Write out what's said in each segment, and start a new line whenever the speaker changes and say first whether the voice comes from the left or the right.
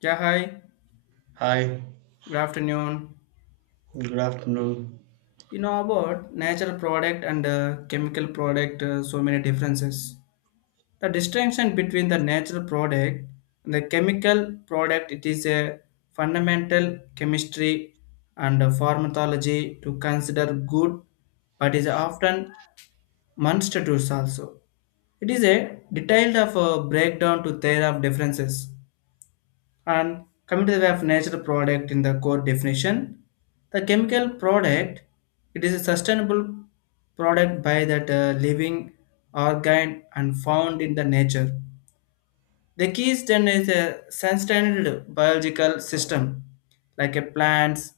left: Yeah, hi.
right: Hi,
left: Good afternoon.
right: good afternoon.
left: You know about natural product and chemical product, so many differences. The distinction between the natural product and the chemical product, it is a fundamental chemistry and pharmacology to consider good, but is often monstrous also. It is a detailed of a breakdown to their of differences. And coming to the way of natural product in the core definition, the chemical product, it is a sustainable product by that living organ and found in the nature. The key is then is a sustained biological system like a plants,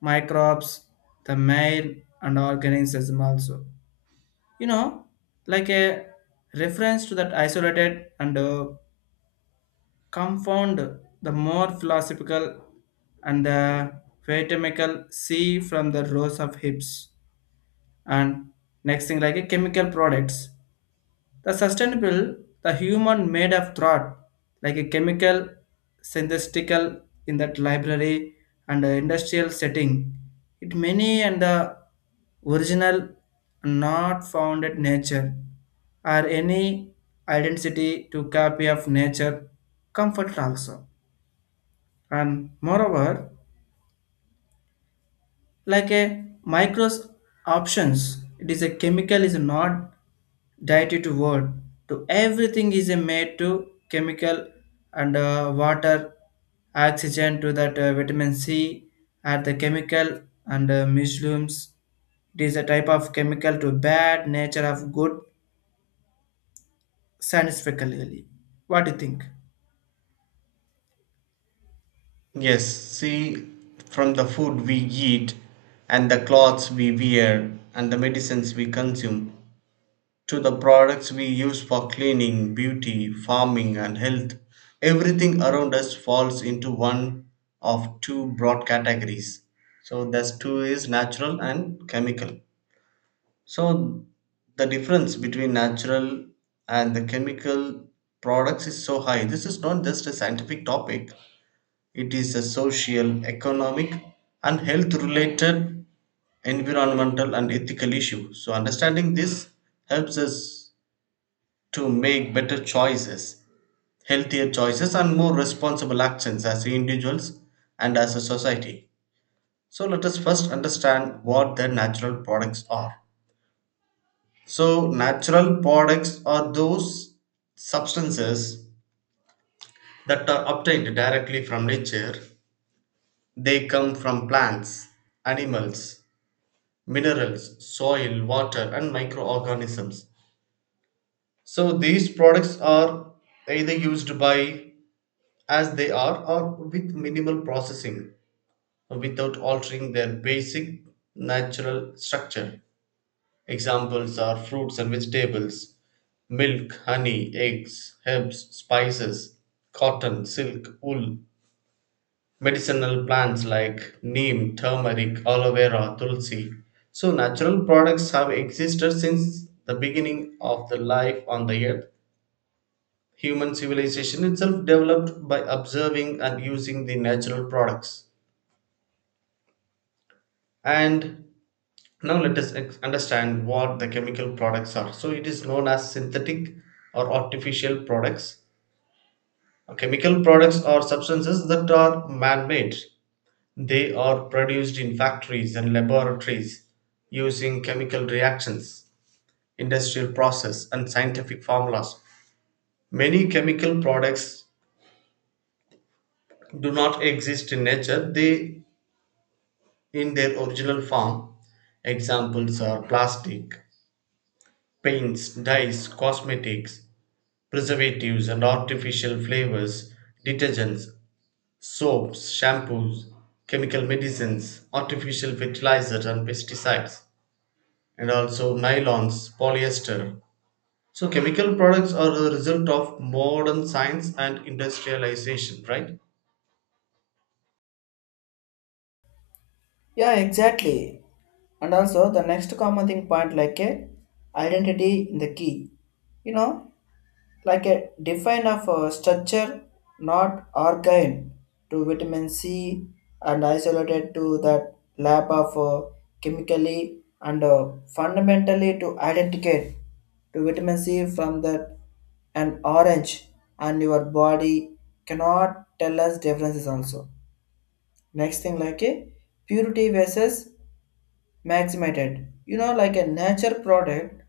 left: microbes, the male and organism also. You know, like a reference to that isolated and confound the more philosophical and the phytochemical C from the rows of hips. And next thing like a chemical products. The sustainable, the human made of thought, like a chemical synthetical in that library and the industrial setting. It many and the original not found at nature or any identity to copy of nature comfort also. And moreover, like a micros options, it is a chemical is not dietary to word to everything is a made to chemical and water oxygen to that vitamin c and the chemical and mushrooms, it is a type of chemical to bad nature of good scientifically. What do you think?
right: Yes, see, from the food we eat and the clothes we wear and the medicines we consume to the products we use for cleaning, beauty, farming, and health, everything around us falls into one of two broad categories. So, thus two is natural and chemical. So, the difference between natural and the chemical products is so high. This is not just a scientific topic. It is a social, economic, and health related, environmental and ethical issue. So, understanding this helps us to make better choices, healthier choices, and more responsible actions as individuals and as a society. So, let us first understand what the natural products are. So, natural products are those substances that are obtained directly from nature. They come from plants, animals, minerals, soil, water, and microorganisms. So these products are either used by as they are or with minimal processing without altering their basic natural structure. Examples are fruits and vegetables, milk, honey, eggs, herbs, spices, cotton, silk, wool, medicinal plants like neem, turmeric, aloe vera, tulsi. So, natural products have existed since the beginning of the life on the earth. Human civilization itself developed by observing and using the natural products. And now let us understand what the chemical products are. So, it is known as synthetic or artificial products. Chemical products are substances that are man made. They are produced in factories and laboratories using chemical reactions, industrial process and scientific formulas. Many chemical products do not exist in nature, they in their original form. Examples are plastic, paints, dyes, cosmetics, preservatives and artificial flavors, detergents, soaps, shampoos, chemical medicines, artificial fertilizers and pesticides, and also nylons, polyester. So, chemical products are a result of modern science and industrialization, right?
left: Yeah, exactly. And also the next common thing point, like a identity in the key. You know, like a define of a structure, not organ to vitamin C and isolated to that lab of chemically and fundamentally to identicate to vitamin C from that an orange, and your body cannot tell us differences also. Next thing, like a purity versus maximated. You know, like a nature product,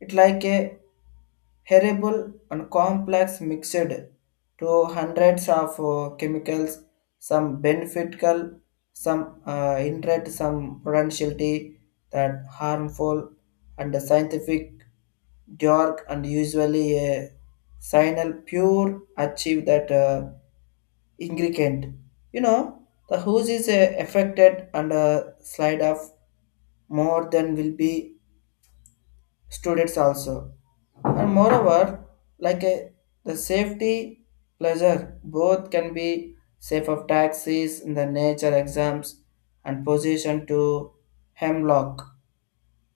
left: it like a herbal and complex mixed to hundreds of chemicals, some beneficial, some indirect, some potentiality that harmful, and the scientific dark and usually a signal pure achieve that ingredient. You know, the hose is affected and a slide of more than will be students also. And moreover, like a, the safety pleasure, both can be safe of taxis in the nature exams and position to hemlock,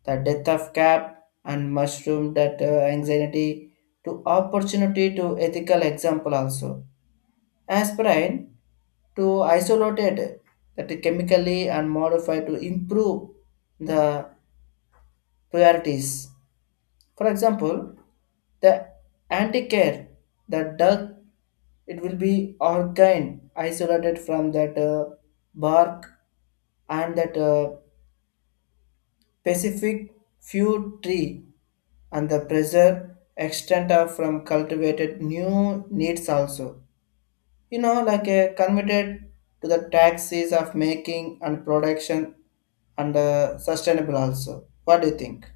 left: the death of cap and mushroom that anxiety to opportunity to ethical example also. Aspirin to isolate it, that it chemically and modify to improve the priorities, for example, the anti-care, the duck, it will be organ isolated from that bark and that specific few tree and the pressure extent of from cultivated new needs also. You know, like committed to the taxes of making and production and sustainable also. What do you think?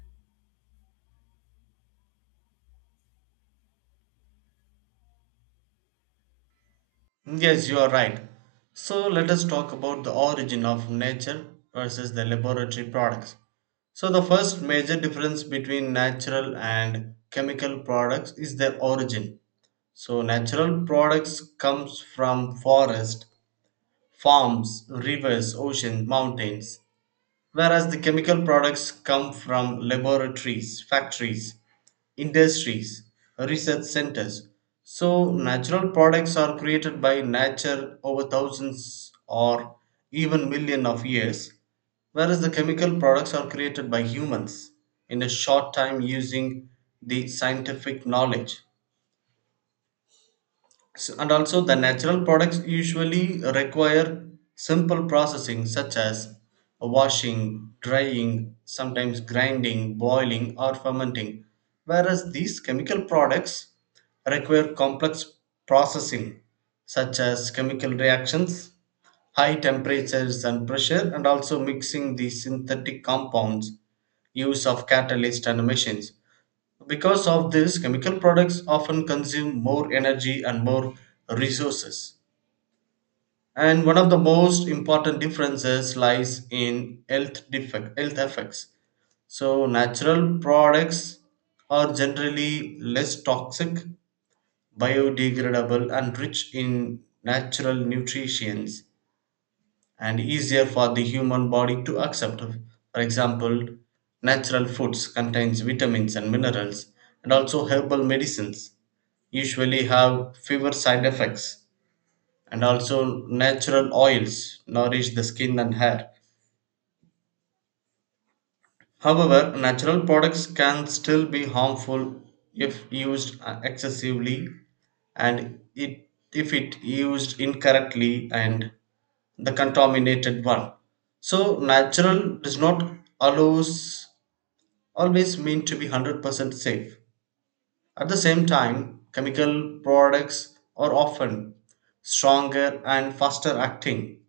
right: Yes, you are right. So, let us talk about the origin of nature versus the laboratory products. So, the first major difference between natural and chemical products is their origin. So, natural products comes from forest, farms, rivers, ocean, mountains, whereas the chemical products come from laboratories, factories, industries, research centers. So, natural products are created by nature over thousands or even million of years, whereas the chemical products are created by humans in a short time using the scientific knowledge. And also the natural products usually require simple processing such as washing, drying, sometimes grinding, boiling or fermenting, whereas these chemical products require complex processing such as chemical reactions, high temperatures and pressure, and also mixing the synthetic compounds, use of catalysts and machines. Because of this, chemical products often consume more energy and more resources. And one of the most important differences lies in health, defect, health effects. So, natural products are generally less toxic, biodegradable, and rich in natural nutrients and easier for the human body to accept. For example, natural foods contains vitamins and minerals, and also herbal medicines usually have fewer side effects, and also natural oils nourish the skin and hair. However, natural products can still be harmful if used excessively, and it if it used incorrectly and the contaminated one. So natural does not allows always mean to be 100% safe. At the same time, chemical products are often stronger and faster acting,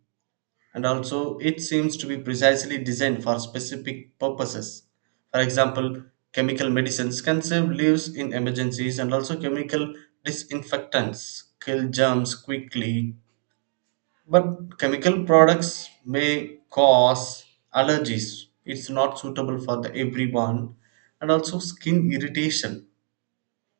right: and also it seems to be precisely designed for specific purposes. For example, chemical medicines can save lives in emergencies, and also chemical disinfectants kill germs quickly. But chemical products may cause allergies, it's not suitable for the everyone, and also skin irritation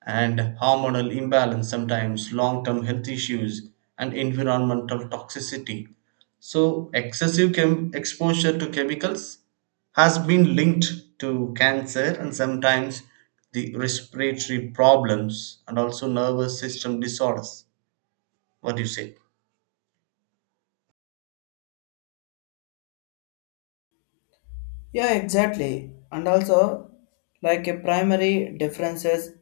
right: and hormonal imbalance, sometimes long term health issues, and environmental toxicity. So, excessive exposure to chemicals has been linked to cancer and sometimes the respiratory problems and also nervous system disorders. What do you say?
left: Yeah, exactly. And also, like a primary differences,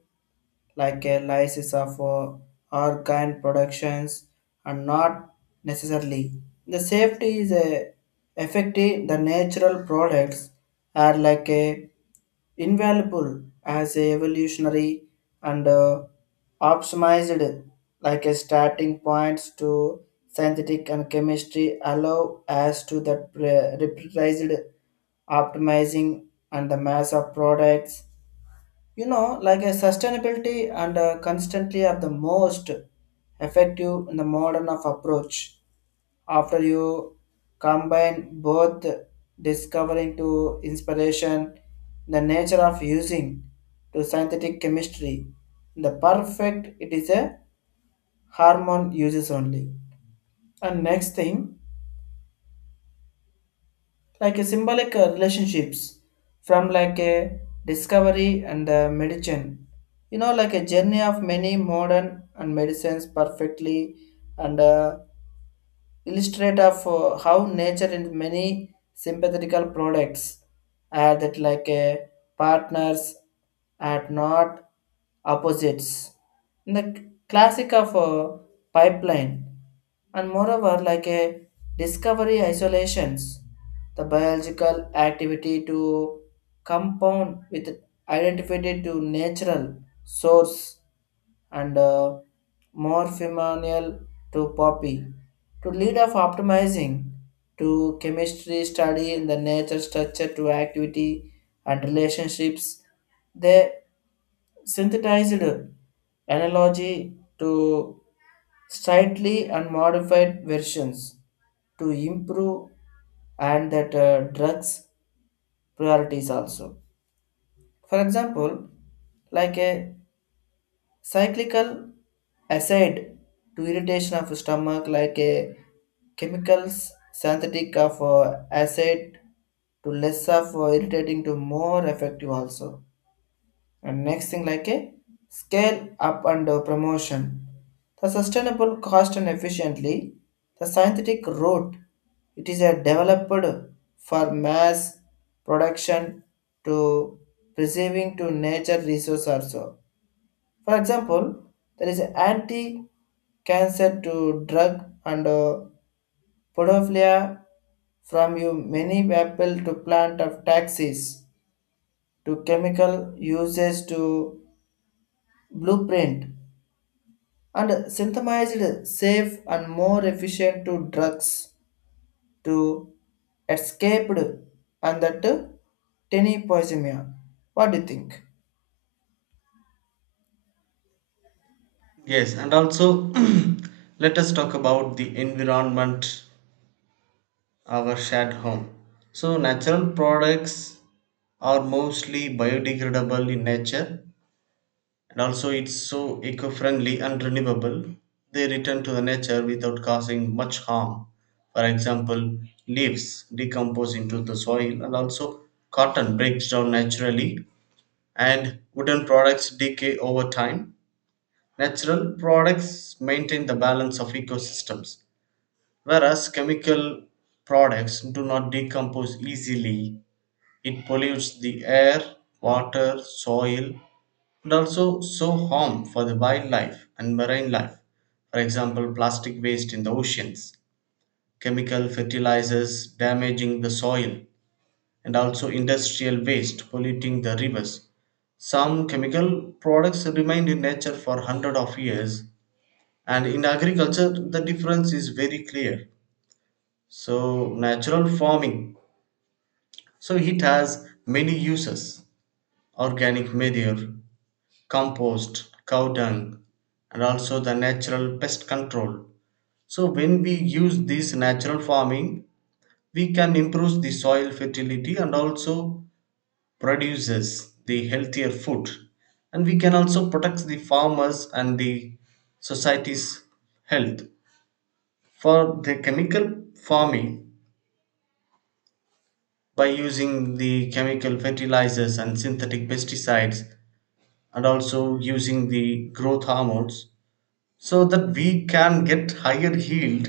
left: like a lysis of our kind productions, are not necessarily the safety is a effective. The natural products are like a invaluable as a evolutionary and optimized like a starting points to synthetic and chemistry allow as to that reprised optimizing and the mass of products. You know, like a sustainability and constantly are the most effective in the modern of approach after you combine both discovering to inspiration the nature of using to synthetic chemistry the perfect it is a hormone uses only. And next thing, like a symbolic relationships from like a discovery and the medicine. You know, like a journey of many modern and medicines perfectly and illustrate of how nature in many sympathetical products are that like partners are not opposites in the classic of pipeline. And moreover, like a discovery isolations the biological activity to compound with identified to natural source and more female to poppy to lead of optimizing to chemistry study in the nature structure to activity and relationships, they synthesized analogy to slightly and modified versions to improve and that drugs priorities also, for example, like a cyclical acid to irritation of stomach like a chemicals synthetic of acid to less of irritating to more effective also. And next thing, like a scale up and promotion. The sustainable cost and efficiently the synthetic route, it is a developed for mass production to preserving to nature resource also. For example, there is anti-cancer to drug and pedophilia from you many people to plant of taxis to chemical uses to blueprint and synthesized safe and more efficient to drugs to escaped and that tiny poisomia. What do you think?
right: Yes, and also let us talk about the environment, our shared home. So, natural products are mostly biodegradable in nature, and also it's so eco-friendly and renewable. They return to the nature without causing much harm. For example, leaves decompose into the soil, and also cotton breaks down naturally and wooden products decay over time. Natural products maintain the balance of ecosystems, whereas chemical products do not decompose easily. It pollutes the air, water, soil, could also so harm for the wildlife and marine life. For example, plastic waste in the oceans, chemical fertilizers damaging the soil, and also industrial waste polluting the rivers. Some chemical products remained in nature for hundred of years, and in agriculture, the difference is very clear. So, natural farming. So, it has many uses: organic manure, compost, cow dung, and also the natural pest control. So, when we use this natural farming, we can improve the soil fertility and also produces the healthier food. And we can also protect the farmers and the society's health. For the chemical farming, by using the chemical fertilizers and synthetic pesticides, and also using the growth hormones, so that we can get higher yield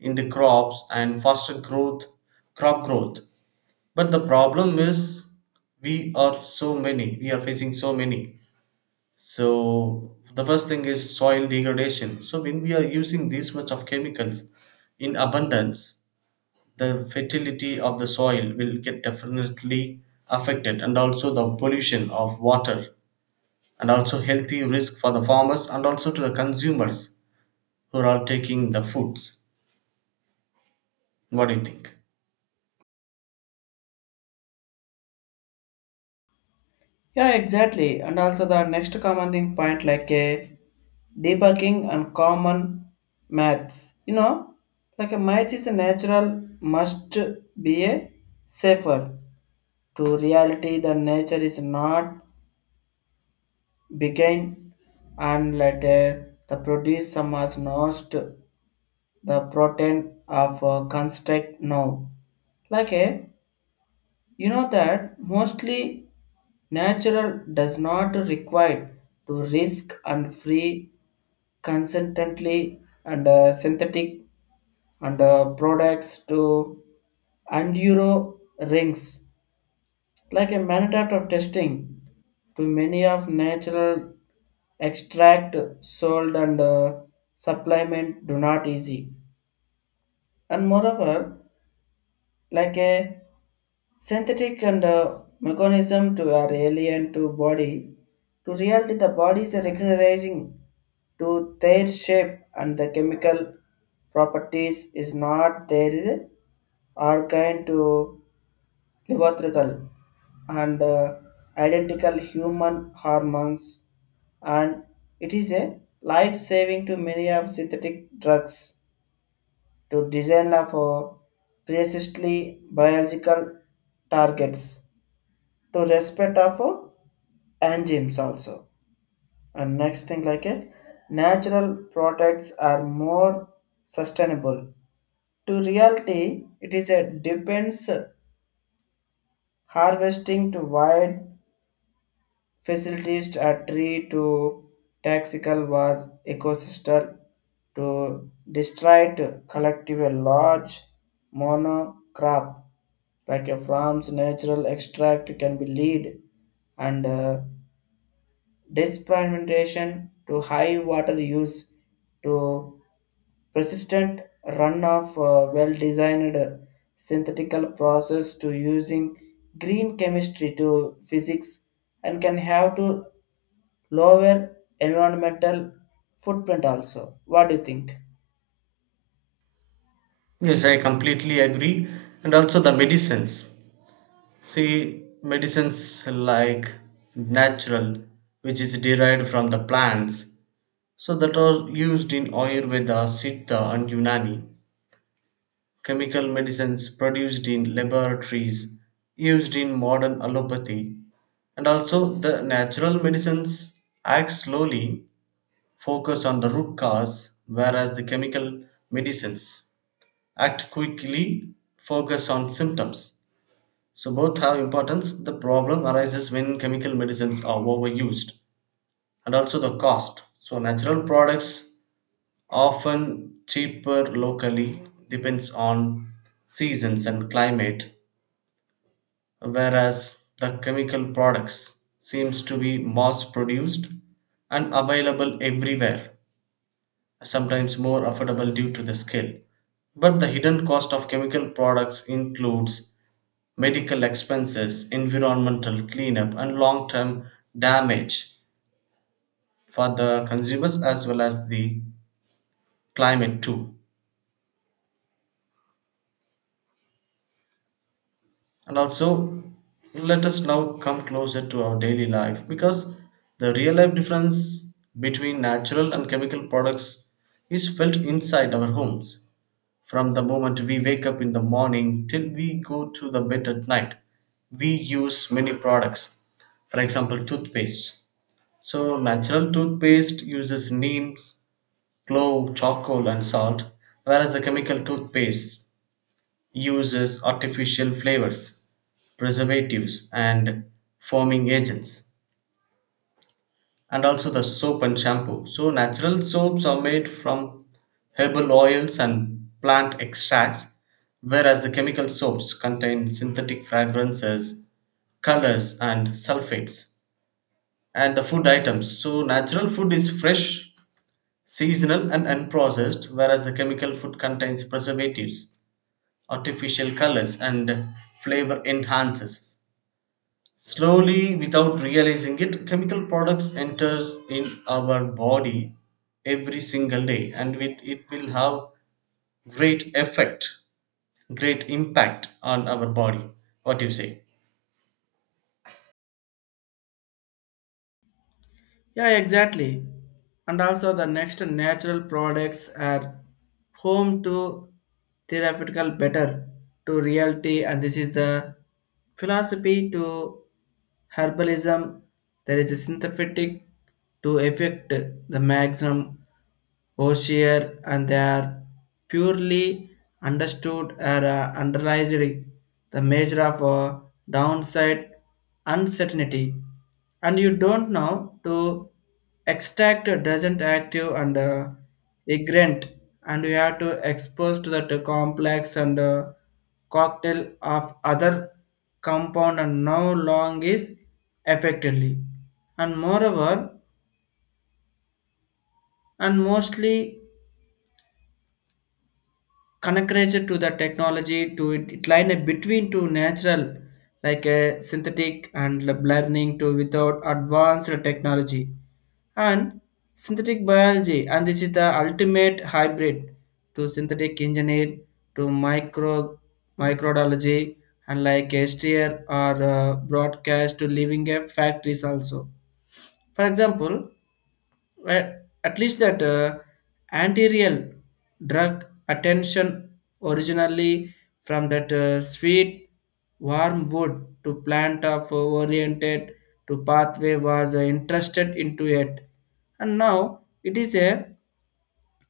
right: in the crops and faster growth, crop growth. But the problem is we are so many, we are facing so many. So the first thing is soil degradation. So when we are using this much of chemicals in abundance, the fertility of the soil will get definitely affected, and also the pollution of water, and also healthy risk for the farmers and also to the consumers who are all taking the foods. What do you think?
left: Yeah, exactly. And also the next common thing point, like a debugging and common maths. You know, like a math is a natural must be a safer to reality. The nature is not begin and let a, the produce some as not the protein of construct now. Like a, you know that mostly natural does not require to risk and free consistently and synthetic and products to and euro rings, like a mandate of testing to many of natural extract sold and supplement do not easy. And moreover, like a synthetic and mechanism to our alien to body, to reality the body is recognizing to their shape and the chemical properties is not there are kind to levotrical and identical human hormones, and it is a life saving to many of synthetic drugs to design for precisely biological targets to respect of enzymes also. And next thing, like it, natural products are more sustainable. To reality, it is a depends harvesting to wide facilities a tree to taxical was ecosystem to destroyed collective a large monocrop like a farm's natural extract can be lead and disprivatization to high water use to persistent runoff well-designed synthetical process to using green chemistry to physics and can have to lower environmental footprint also. What do you think?
right: Yes, I completely agree. And also the medicines. See, medicines like natural, which is derived from the plants, so that are used in Ayurveda, Siddha, and Unani. Chemical medicines produced in laboratories, used in modern allopathy. And also the natural medicines act slowly, focus on the root cause, whereas the chemical medicines act quickly, focus on symptoms. So both have importance. The problem arises when chemical medicines are overused, and also the cost. So natural products often cheaper locally, depends on seasons and climate, whereas the chemical products seems to be mass produced and available everywhere, sometimes more affordable due to the scale. But the hidden cost of chemical products includes medical expenses, environmental cleanup, and long term damage for the consumers as well as the climate too. And also, let us now come closer to our daily life because the real life difference between natural and chemical products is felt inside our homes. From the moment we wake up in the morning till we go to the bed at night, we use many products. For example, toothpaste. So natural toothpaste uses neem, clove, charcoal and salt, whereas the chemical toothpaste uses artificial flavors, preservatives and foaming agents. And also the soap and shampoo. So natural soaps are made from herbal oils and plant extracts, whereas the chemical soaps contain synthetic fragrances, colors, and sulfates. And the food items. So, natural food is fresh, seasonal and unprocessed, whereas the chemical food contains preservatives, artificial colors, and flavor enhancers. Slowly, without realizing it, chemical products enters in our body every single day, and it will have great effect, great impact on our body. What do you say?
left: Yeah, exactly. And also the next natural products are home to theoretical better to reality, and this is the philosophy to herbalism. There is a synthetic to effect the maximum Hosier, and they are purely understood or underlies the measure of downside uncertainty. And you don't know to extract a doesn't active and ignorant, and you have to expose to that complex and cocktail of other compound and no long is effectively. And moreover, and mostly connected to the technology to it line a between to natural like a synthetic and lab learning to without advanced technology and synthetic biology, and this is the ultimate hybrid to synthetic engineer to microbiology and like STR or broadcast to living a factories also. For example, well, at least that anterior drug attention originally from that sweet warm wood to plant of oriented to pathway was interested into it, and now it is a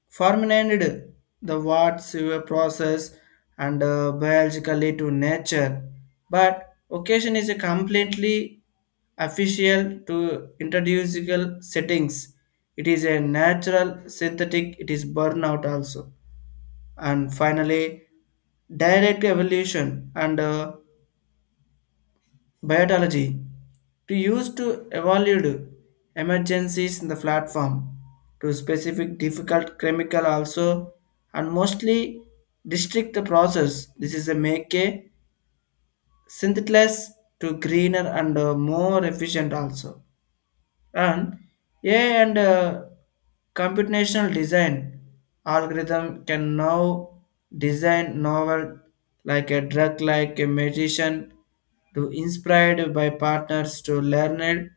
left: fermented the words your process and biologically to nature, but occasion is a completely official to introducible settings. It is a natural synthetic. It is burnout also. And finally, direct evolution and biotology to use to evaluate emergencies in the platform to specific difficult chemical also, and mostly district the process. This is a make a synthesis to greener and more efficient also. And AI and computational design algorithm can now design novel like a drug like a magician to inspired by partners to learn it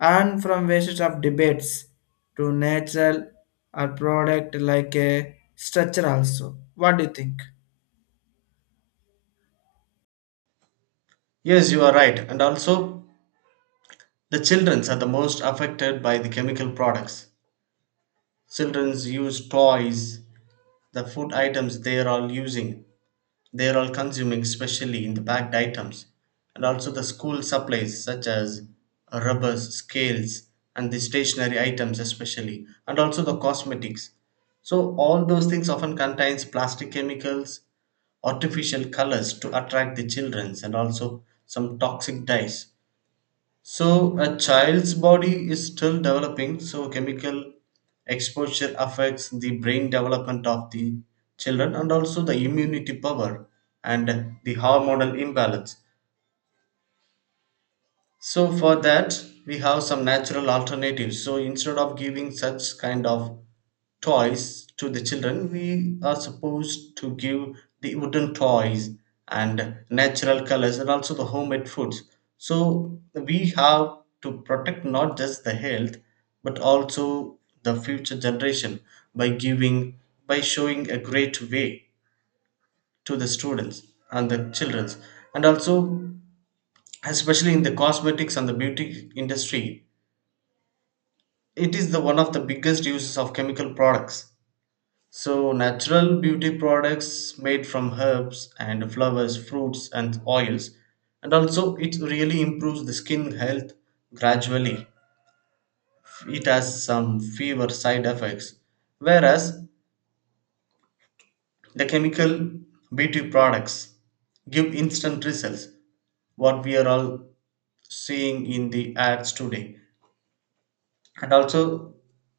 left: and from wastes of debates to natural or product like a structure also. What do you think?
right: Yes, you are right. And also, the childrens are the most affected by the chemical products. Childrens use toys, the food items they are all using, they are all consuming, especially in the packed items, and also the school supplies such as rubbers, scales and the stationary items especially, and also the cosmetics. So all those things often contains plastic chemicals, artificial colors to attract the childrens, and also some toxic dyes. So a child's body is still developing, so chemical exposure affects the brain development of the children and also the immunity power and the hormonal imbalance. So for that, we have some natural alternatives. So instead of giving such kind of toys to the children, we are supposed to give the wooden toys and natural colors and also the homemade foods. So we have to protect not just the health but also the future generation by giving, by showing a great way to the students and the children. And also, especially in the cosmetics and the beauty industry, it is the one of the biggest uses of chemical products. So natural beauty products made from herbs and flowers, fruits and oils, and also it really improves the skin health gradually. It has some fewer side effects, whereas the chemical beauty products give instant results, what we are all seeing in the ads today, and also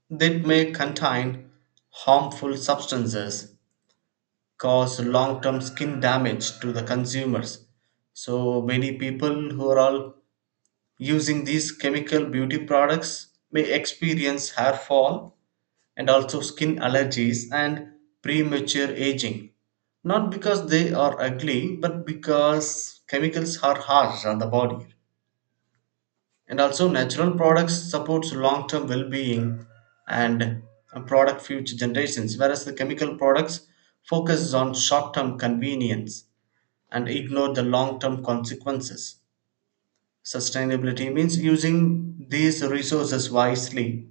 right: they may contain harmful substances, cause long term skin damage to the consumers. So many people who are all using these chemical beauty products may experience hair fall and also skin allergies and premature aging, not because they are ugly but because chemicals are harsh on the body. And also natural products supports long-term well-being and product future generations, whereas the chemical products focuses on short-term convenience and ignore the long-term consequences. Sustainability means using these resources wisely,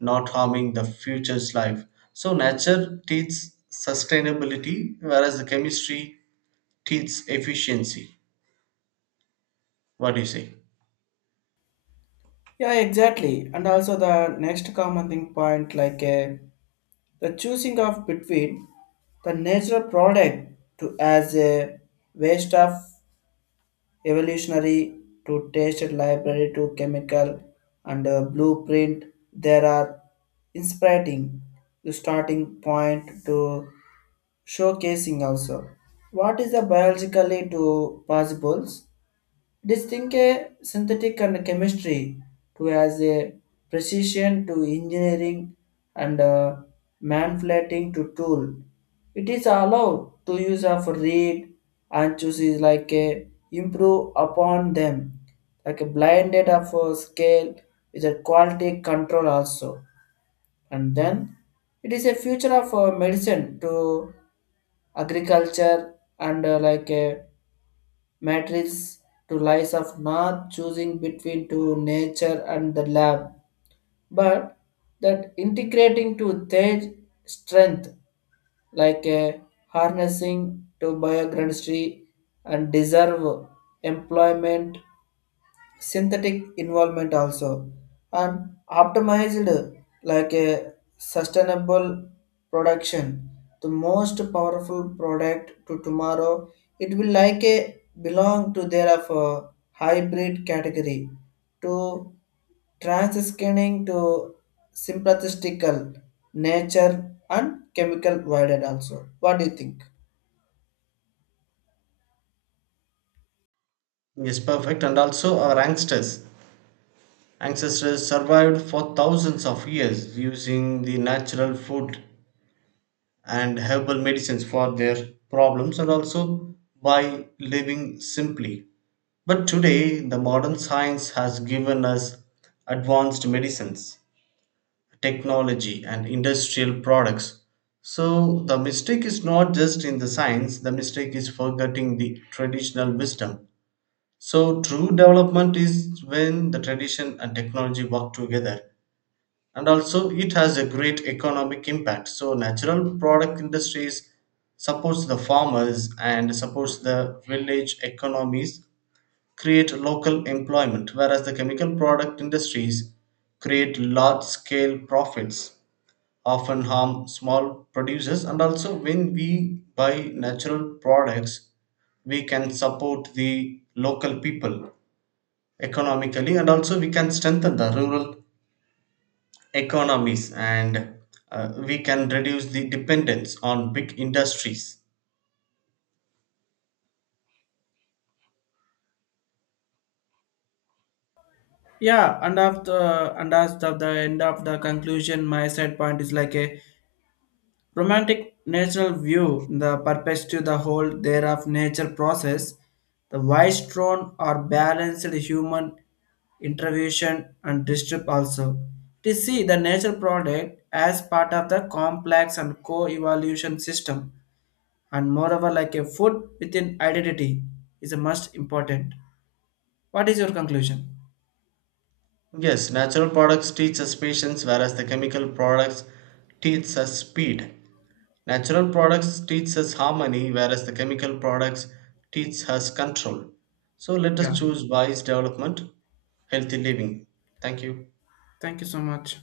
right: not harming the future's life. So nature teaches sustainability, whereas the chemistry teaches efficiency. What do you say?
left: Yeah, exactly. And also the next common thing point, like a the choosing of between the natural product to as a waste of evolutionary to tasted library to chemical and blueprint, there are inspiring the starting point to showcasing also what is the biologically to possibles distinct a synthetic and chemistry to as a precision to engineering and manipulating to tool. It is allowed to use of read and chooses like a improve upon them like a blinded of a scale with a quality control also. And then it is a future of medicine to agriculture and like a matrix to lies of not choosing between to nature and the lab, but that integrating to their strength, like a harnessing to biochemistry and deserve employment synthetic involvement also, and optimized like a sustainable production, the most powerful product to tomorrow, it will like a belong to their of a hybrid category to transscanning to sympathetical nature and chemical voided also. What do you think?
right: Yes, perfect. And also our youngsters, ancestors survived for thousands of years using the natural food and herbal medicines for their problems and also by living simply. But today, the modern science has given us advanced medicines, technology, and industrial products. So, the mistake is not just in the science, the mistake is forgetting the traditional wisdom. So, true development is when the tradition and technology work together. And also it has a great economic impact. So natural product industries supports the farmers and supports the village economies, create local employment, whereas the chemical product industries create large scale profits, often harm small producers. And also when we buy natural products, we can support the local people economically, and also we can strengthen the rural economies, and we can reduce the dependence on big industries.
left: Yeah, and after and as of the end of the conclusion, my side point is like a romantic natural view, the perspective, the whole thereof nature process, the wise tone or balanced human intervention and distrip also. To see the nature product as part of the complex and co-evolution system, and moreover like a food within identity is a must important. What is your conclusion?
right: Yes, natural products teach us patience, whereas the chemical products teach us speed. Natural products teach us harmony, whereas the chemical products teach us control. So let us
left: Yeah.
right: choose wise development, healthy living. Thank you.
left: Thank you so much.